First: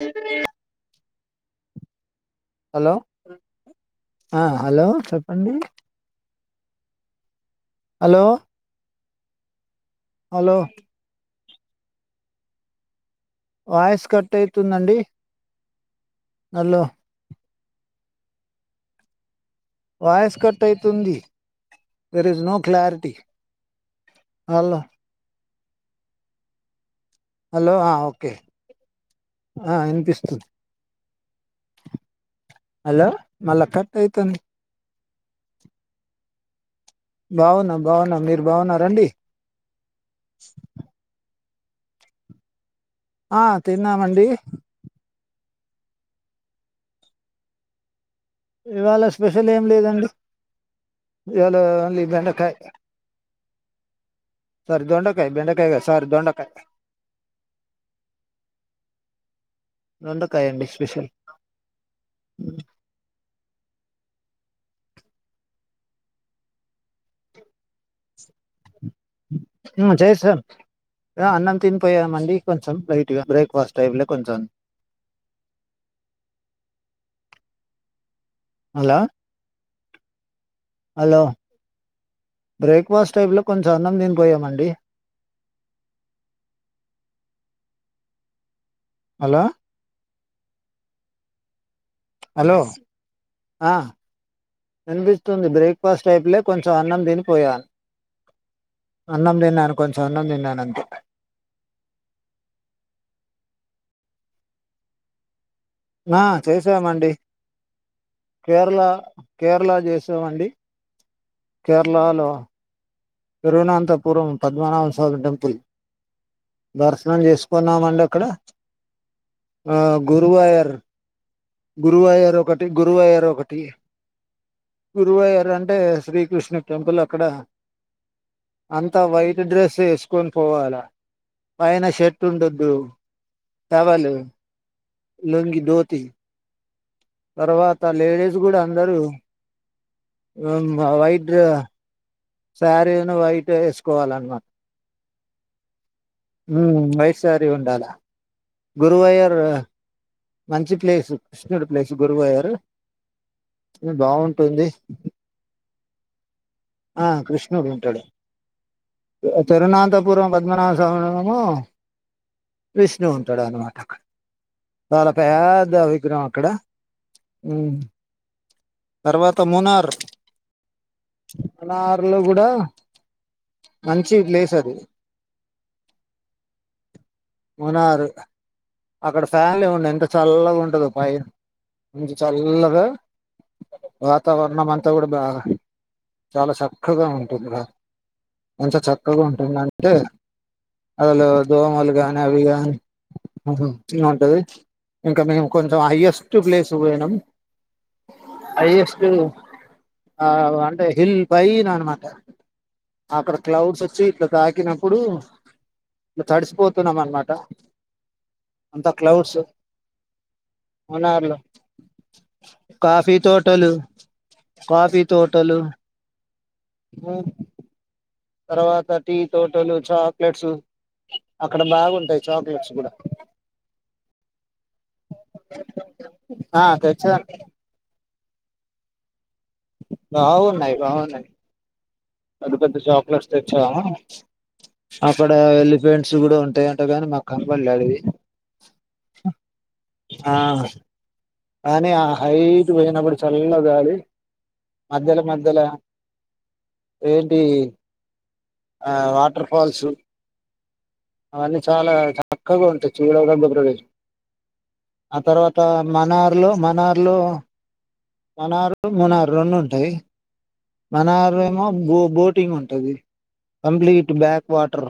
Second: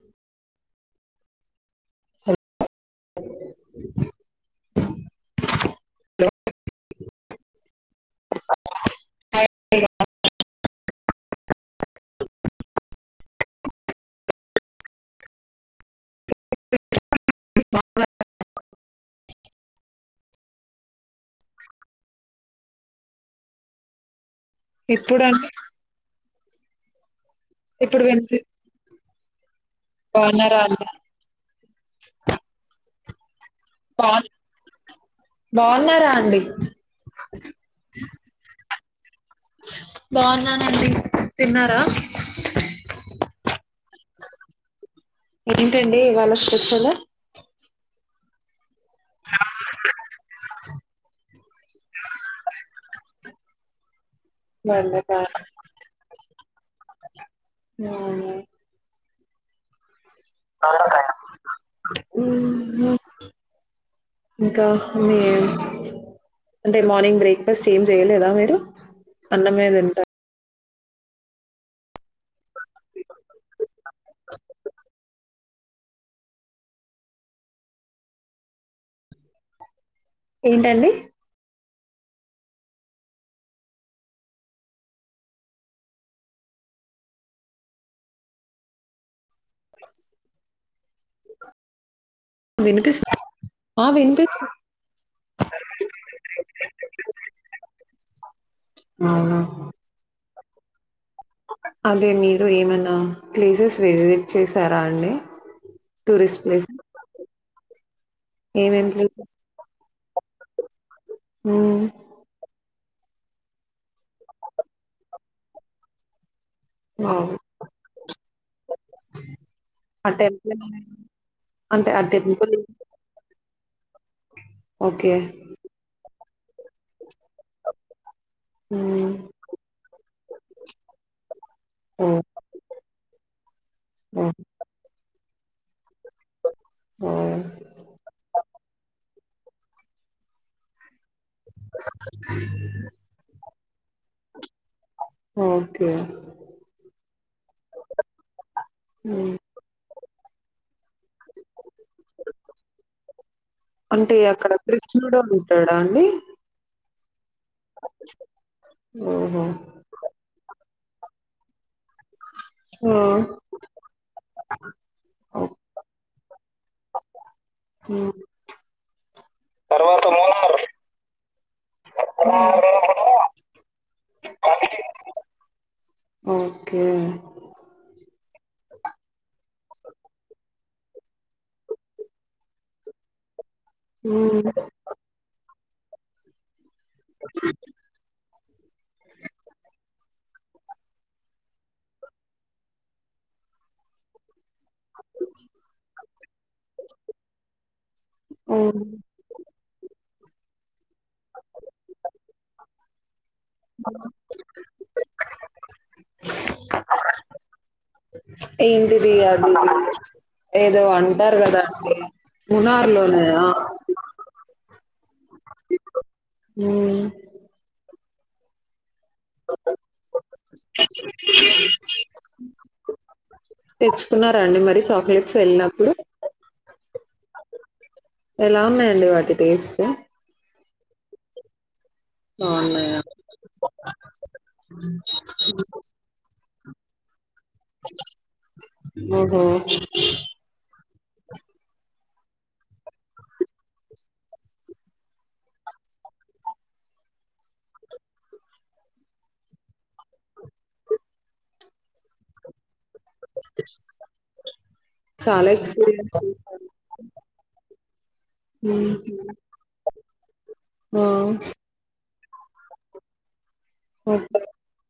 అ hello ఆ hello చెప్పండి hello hello voice cut అవుతుందండి హా లో వాయిస్ కట్ అయితుంది there is no clarity hello ఎప్పుడండి హలో ఆ ఇప్పుడు ఓకే వినిపి ఇనిపిస్తుద్ బాగున్నారా అండి హలో మళ్ళ కట్ బా అయితుంది బాగున్నారా అండి బాగున్న బాగున్న మీరు బాగున్న రండి బాగున్నానండి తిన్నారా ఆ తిన్నామండి ఏంటండి ఇవాళ స్పెషల్ ఇవాళ స్పెషల్ ఏం లేదండి ఇవాళ ఓన్లీ బెండకాయ్ సార్ బెండకాయ దొండకాయి బెండకాయి గా సార్ దొండకాయి నవునా దొండకాయ అండి హు స్పెషల్ హ్యూమ్ ఇంకా మీ అంటే మార్నింగ్ బ్రేక్ఫాస్ట్ ఏం చేయలేదా మీరు అన్నమే హూ తింటారు చేయిస్సా అన్నం తినిపోయామండి కొంచెం లైట్గా బ్రేక్ఫాస్ట్ టైమ్ లో కొంచెం హలో ఏంటండి హలో బ్రేక్ఫాస్ట్ టైప్ లో, కొంచెం అన్నం దినిపోయామండి. హలో హలో వినిపిస్తు ఆ వినిపిస్తుంది. బ్రేక్ఫాస్ట్ టైపులే కొంచెం అన్నం తినిపోయా అన్నం అవునా తిన్నాను, కొంచెం అన్నం తిన్నాను. అంతే అదే మీరు ఏమన్నా ప్లేసెస్ విజిట్ చేసారా అండి నా టూరిస్ట్ ప్లేస్ చేసామండి కేరళ ఏమేం ప్లేసెస్ కేరళ చేసామండి హ్మ్ కేరళలో తిరువనంతపురం పద్మనాభ స్వామి టెంపుల్ దర్శనం అవును చేసుకున్నామండి అక్కడ ఆ గురువాయర్ అంటే ఆ గురువయారు టెంపుల్ ఒకటి గురువయారు ఒకటి టి ఓకే గురువయారు అంటే శ్రీ కృష్ణ టెంపుల్ అక్కడ అంత హ్మ్ వైట్ డ్రెస్ వేసుకొని పోవాల పైన ఓ షర్ట్ ఉండొద్దు టవల్ ఓ లుంగీ ధోతి ఓ తర్వాత లేడీస్ కూడా అందరు వమ్మా వైట్ రా సారీ ఉన్ను వైట్ వేసుకోవాలన్న ఓకే హ్మ్ వైట్ సారీ ఉండాలా హ్మ్ గురువయరు మంచి ప్లేసు కృష్ణుడు గురువయ్యర్ అంటే అక్కడ బాగుంటుంది కృష్ణుడు డోళ్లు ఉంటాడా అండి ఆ క్రిష్ నుడు ఉంటాడు ఓహో తరునంతపురం పద్మనాభ ధనము ఆ విష్ణువు ఉంటాడు అన్నమాట అక్క తాలా ఓకే పెద్ద విగ్రహం అక్కడ ఉమ్ హ్మ్. తర్వాత మూనార్ తర్వాత మూలార్ మునారులో కూడా మూలార్‌లో కూడా మంచి ప్లేస్ అది ఓకే మునారు అక్కడ ఫ్యాన్ లే ఉండయ్ ఎంత చల్లగా ఉంటదో పైన మంచి చల్లగా హ్మ్ వాతావరణం అంతా కూడా బాగా చాల షాప్ అక్కగా ఉంటుంద ఎంత చక్కగా ఉంటుంది అంటే అసలు దోమలు కాని అవి కాని ఉంటది ఇంకా మేము కొంచెం హయ్యెస్ట్ ప్లేస్ పోయినాం హ్మ్ అయ్యెస్ట్ ఆ అంటే హిల్ పైనా అన్నమాట అక్కడ క్లౌడ్స్ వచ్చి ఇట్లా తాకినప్పుడు ఇ తడిసిపోతున్నాం అనమాట అంత ఏంటిది క్లౌడ్స్ అది ఏదో మున్నార్ లో అంటారు కదా అండి కాఫీ మన్నారుార్లోనేయా తోటలు కాఫీ తోటలు హ్మ్మ్ తర్వాత టీ తోటలు చాక్లెట్స్ అక్కడ బాగుంటాయి చాక్లెట్స్ కూడా తెచ్చుకున్నారా అండి మరి చాక్లెట్స్ వెళ్ళినప్పుడు ఆ తెచ్చ ఎలా ఉన్నాయండి వాటి టేస్ట్ బాగున్నాయి బావున్నాయి పెద్ద పెద్ద బాగున్నాయా చాక్లెట్స్ తెచ్చాము అక్కడ ఎలిఫెంట్స్ కూడా ఉంటాయంట కాని మా కనపడలేదు ఓహో! ఆవి కానీ ఆ హైట్ పోయినప్పుడు చల్లగాాలలి మధ్యలో మధ్యలో ఏంటి ఆ వాటర్ ఫాల్స్ అవన్నీ చాలా చక్కగా ఉంటాయి చూడా ఆ చాలా తర్వాత మన ఎక్స్పీరియన్స్ చేశారు. మనార్లో మనారు హ్మ్. మనారు రెండు ఉంటాయి ఆ! మనారు ఏమో బోట్ టింగ్ ఉంటది కంప్లీట్ ఓకే. బ్యాక్ వాటర్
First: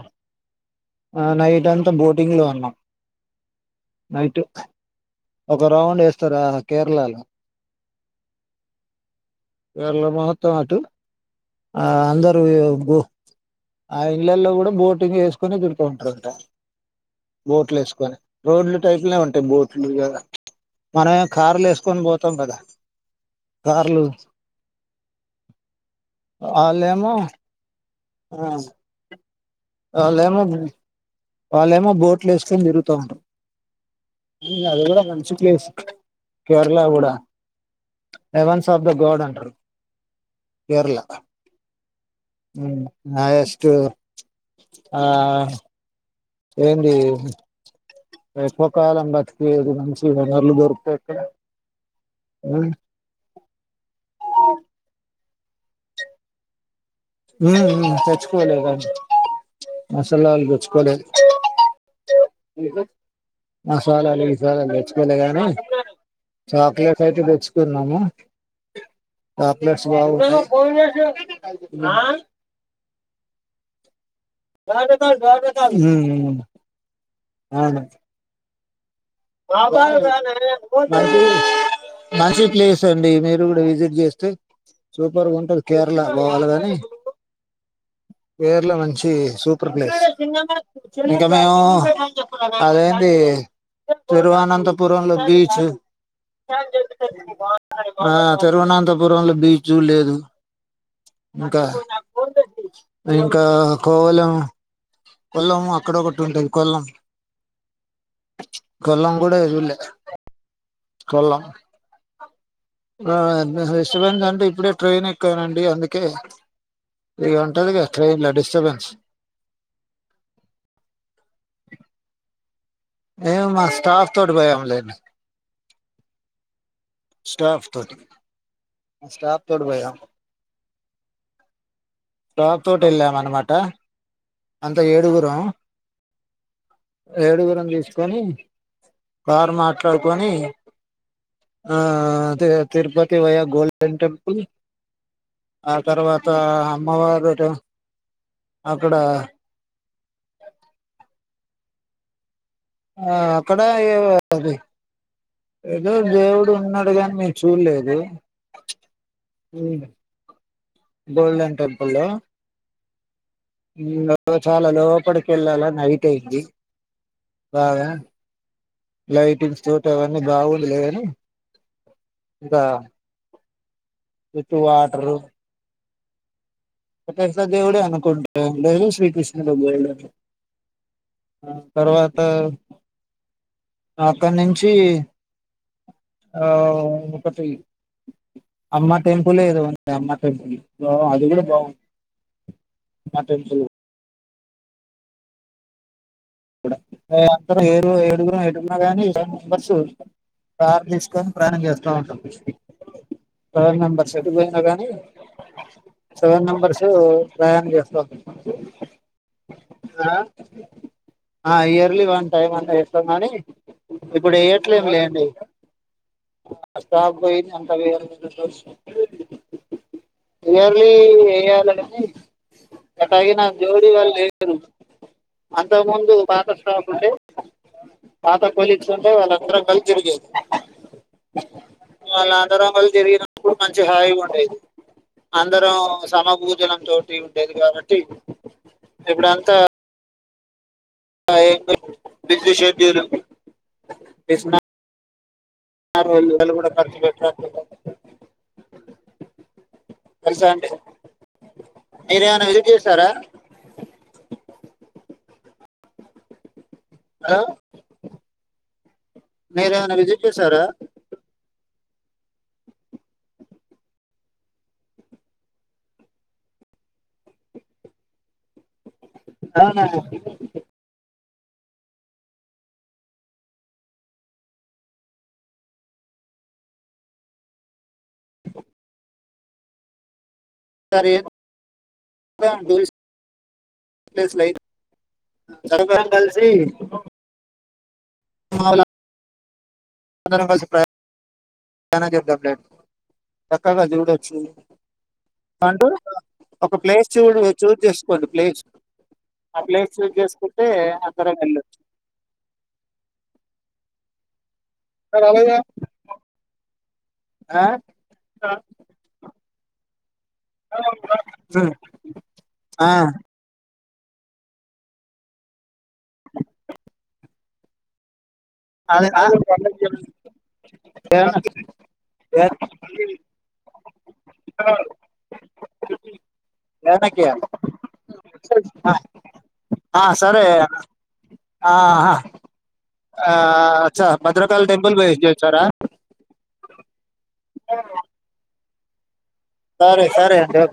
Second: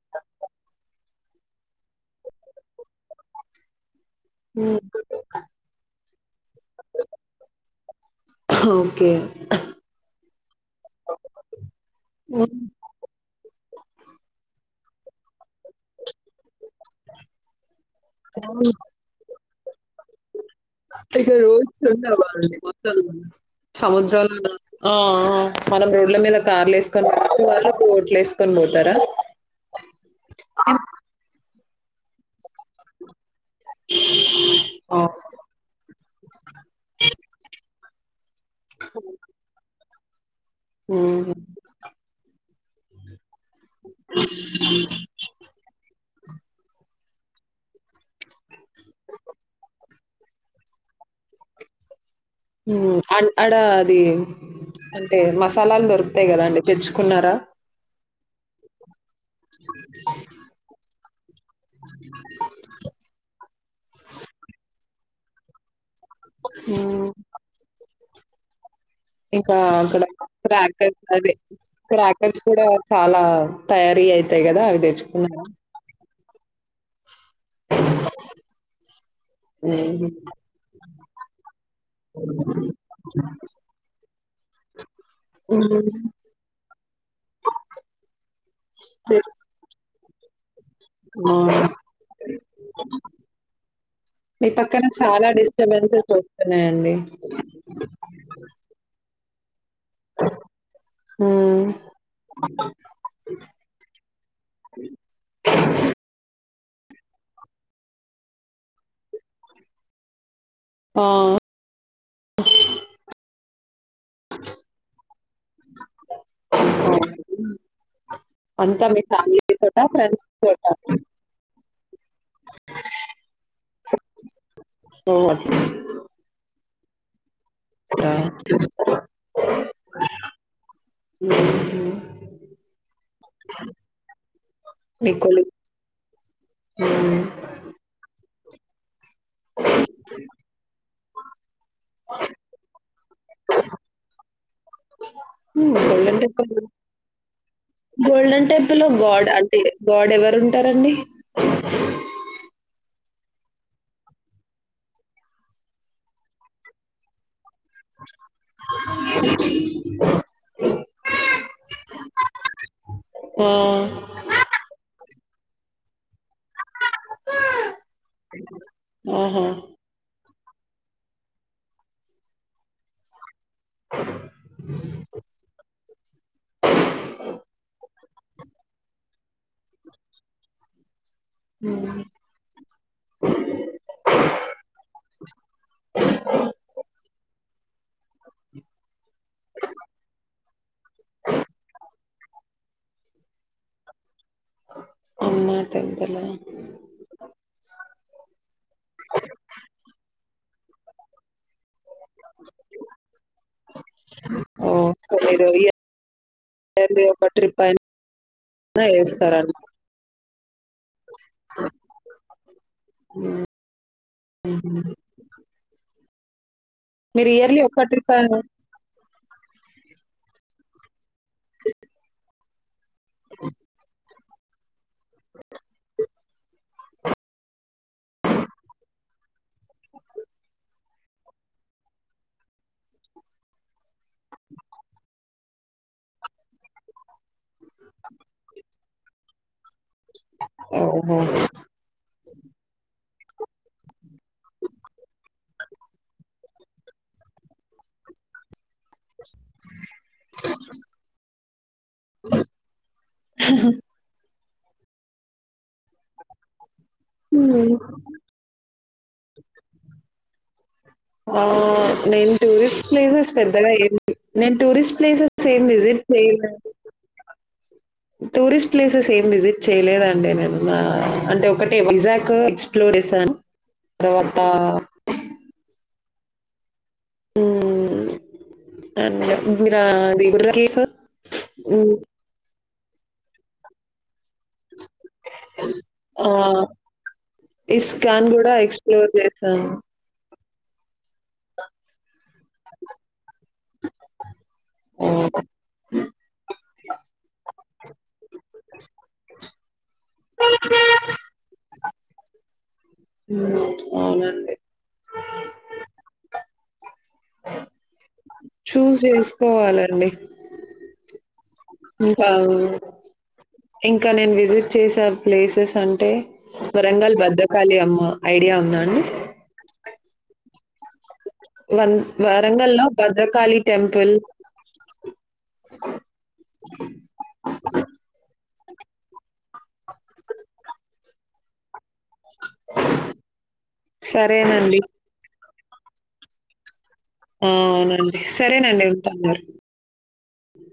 ఆ నైట్ అంతా బోటింగ్ లో ఉన్న నైటు హ్మ్. ఒక రౌండ్ ఏస్ తారా కేరళలో ఓకే. మాత్రమ్ అటు ఆ అందరు హ్మ్. ఆ ఇళ్లలో కూడా బోట్ వి వేసుకొనే తిరుగుతూ ఉంటరంట బోట్లు వేసుకొని రోడ్ల టైప్లానే ఉంటాయి బోట్ ఇటు వేసుకొని పోయినవ పోతాం అండి కదా మొత్తమ్ కార్లు సముధ్రాలు ఆ ఆ ఆ మనం రోడ్ల మీద కార్లు వెసుకోని వాళ్ళేమో లేస్కం పోతారా వాళ్లేమో వాళ్ళేమో బోట్లు వేసుకొని తిరుగుతా ఉంటారు అది ఆ! గూడా మంచి ప్లేస్ కేరళ గూడా హీవెన్స్ ఆఫ్ ద గాడ్ అంటారు ఆ హ్మ్ నా యాష్ టు ఆ ఆ ఏంది ఎక్కువ కాలం బ్రతకలేడు మంచి వనరులు దొరికితే అక్కడ ఉమ్ ఆ అన్ ఆడ అది ఏ మసాలాలు దొరుకుతాయి కదా అండి హు హుమ్ తెచ్ కోలేదన్ మాసాలల్ తెచ్చుకోలేద్ మసాలాలు ఉల్లిపాయలు తేచ్చుకోలే కానీ చాక్లెట్లు ఉమ్ అయితే తెచ్చుకున్నాము ఇంకా చాక్లెట్స్ బా అక్కడ క్రాకర్స్ అదే క్రాకర్స్ కూడా చాలా తయా అరే అయి హ్మ్ మ్మ్ ఆ మ హ్మ్. మంచి ప్లేస్ అండి మీరు కూడా విజిట్ చేస్తే సూపర్గా ఉంటది హ్మ్. కేరళ పోవాలి కాని కేరళ మంచి సూపర్ ప్లేస్ తిన్నామా ఇంకా మేము అవును అదేంది మీ పక్కన తిరువనంతపురం లో చాలా బీచు డిస్టర్బెన్సెస్ వస్తున్నాయండి ఆ తిరువనంతపురం [unintelligible] చూడలేదు ఇంకా ఉమ్ ఇంకా కోవలం కొలం అక్కడొక టుంటది కొలం కొలం కూడా చూడలే ఆ కొల్ల అవును. ఆన్ మీకు డిస్టర్బెన్స్ అంటే ఇప్పుడే ట్రైన్ ఎక్ క్కుదున్ అండి అందుకే ఇగ ఉంటదిగా ట్రైన్ల అంతా డిస్టర్బెన్స్ మీ ఫ్యామిలీ తోటా ఫ్రెండ్స్ తోటా ఏమో మా స్టాఫ్ తోటి పోయాంలేండి ఓ అట్లా స్టాఫ్ తోటి, స్టాఫ్ తోటి పోయినాం. స్టాఫ్ తోటి వెళ్ళాం అనమాట అంత మీ ఏడుగురం కొలీగ్ ఏడుగురం తీస్. చనీ కార్ మాట్లాడుకొని ఆ తిరుపతి వయ్య గోల్డెన్ టెంపుల్, ఆ ఉమ్ గోల్డెన్ తర్వాత టెంపుల్ అమ్మవారు గోల్డెన్ టెంపుల్ లో అక్కడ. గాడ్ అంటే గాడ్ ఎవరుంటారంండి ఆ అక్కడ ఏవ అది ఏదో దేవుడు ఉన్నాడు గానీ గోల్డెన్ టెంపుల్లో ఆ లో చాలా లోపడి కెళ్ళాల నైట్ అయ్యిద్ది బాగా ఆహా లైటింగ్స్ తోటి అవన్నీ అ విత్ వాటరు శ్రీకృష్ణ ఉమ్ తర్వాత అక్కడి నుంచి ఆ అమ్మ టెంపులేదో ఉంది అమ్మ టెంపుల్ అది గూడా బాగు మటంసు అమ్మా టెంపుల అందరు ఏడు ఏడుగురు ఎడుగున్నా గాని మెంబర్స్ కార్ తీసుకని ప్రయాణం చేస్తారు సెవెన్ మెంబర్స్ ఎటు పోయిందో ఓ గానీ సో మీరు సెవెన్ మెంబర్స్ ఇయర్లీ ఒక ట్రిప్ ప్రయాణ అయినా చేస్తా వేస్తారని ఆ ఇయర్లీ వన్ టైమ్ అంత ఏస్తాం గాని ఇప్పుడు యెయ్యట్లేమి లేండి ఆ మీరు అస్తాపోయి ఇయర్లీ తగ ఒక్క ట్రిప్ అయినా ఇయర్లీ ఎయ్యాలనుంది బట్ అయిన జోడీ వాళ్ళు లేరు చెల్ అంతకు ముందు పాత షాపుదే పాత కొలీగ్స్ వుంటే వాళ్ళందరం కలిసి తిరిగేది వాళ్ళ అందరం కలిసి తిరిగినప్పుడు మంచి హాయిగా ఉండేది అందరం సమభోజనం తోటి ఉండేది కాబట్టి ఇప్పుడంతా ఓహో ఇంకా ఏంటి బిజి షెడ్యూల్ వేస్తున్న వాళ్ళు కూడా ఖర్చు పెట్టట్లే తెలుసా అండి మీరు ఏమైనా విసిట్ చేస్తారా ఉ మీరు ఏమైనా విసిట్ జేశారా ఆ నేను టూరిస్ట్ ప్లేసెస్ పెద్దగా ఏం నేను టూరిస్ట్ ప్లేసెస్ ఏం విసిట్ చేయలే టూరిస్ట్ ప్లేసెస్ ఏం విసిట్ అవునా చేయలేదండి నేను నా అంటే ఒక్కటే వైజాగ్ ఎక్స్ప్లోర్ జేసాను తర్వాత ఉ మీరా దేవుడుగా సరే రా బేస్ బ్రేస్ లైట్ అందరూ కలిసి ఇస్ ఇస్కాన్ కూడా ఎక్స్ప్లోర్ చేస్ స అందరం కలిసి ప్లైన్ కానా చెప్దాం లేడి చక్కగా చూడొచ్చు అవును. అంటూ ఒక ప్లేస్ చూస్ చూస్ చేసుకోండి ప్లేస్ ఆ ప్లేస్ చూస్ చేసుకుంటే అందరం వెళ్ళొచ్చు హ్మ్. అవునండి. ఆ? చూస్ చేసుకోవాలండి ఇంకా ఆ, ఇంకా నేను విసిట్ చేసే ప్లేసెస్ అంటే వరంగల్ భద్రకాళి అమ్మ ఐడియా ఉందా అండి? ఆగండ్ ఆగండి అందరికి చెప్పి చూస్ వన్ వరంగల్లో భద్రకాళి టెంపుల్ ఏమన్నా చేయాలి? ఆ సరే ఆ ఆ అ భద్రకాళి సరేనండి. టెంపుల్ పోయి వచ్చారా అవునండి సరేనండి [unintelligible] సరే సరే అండి ఓకే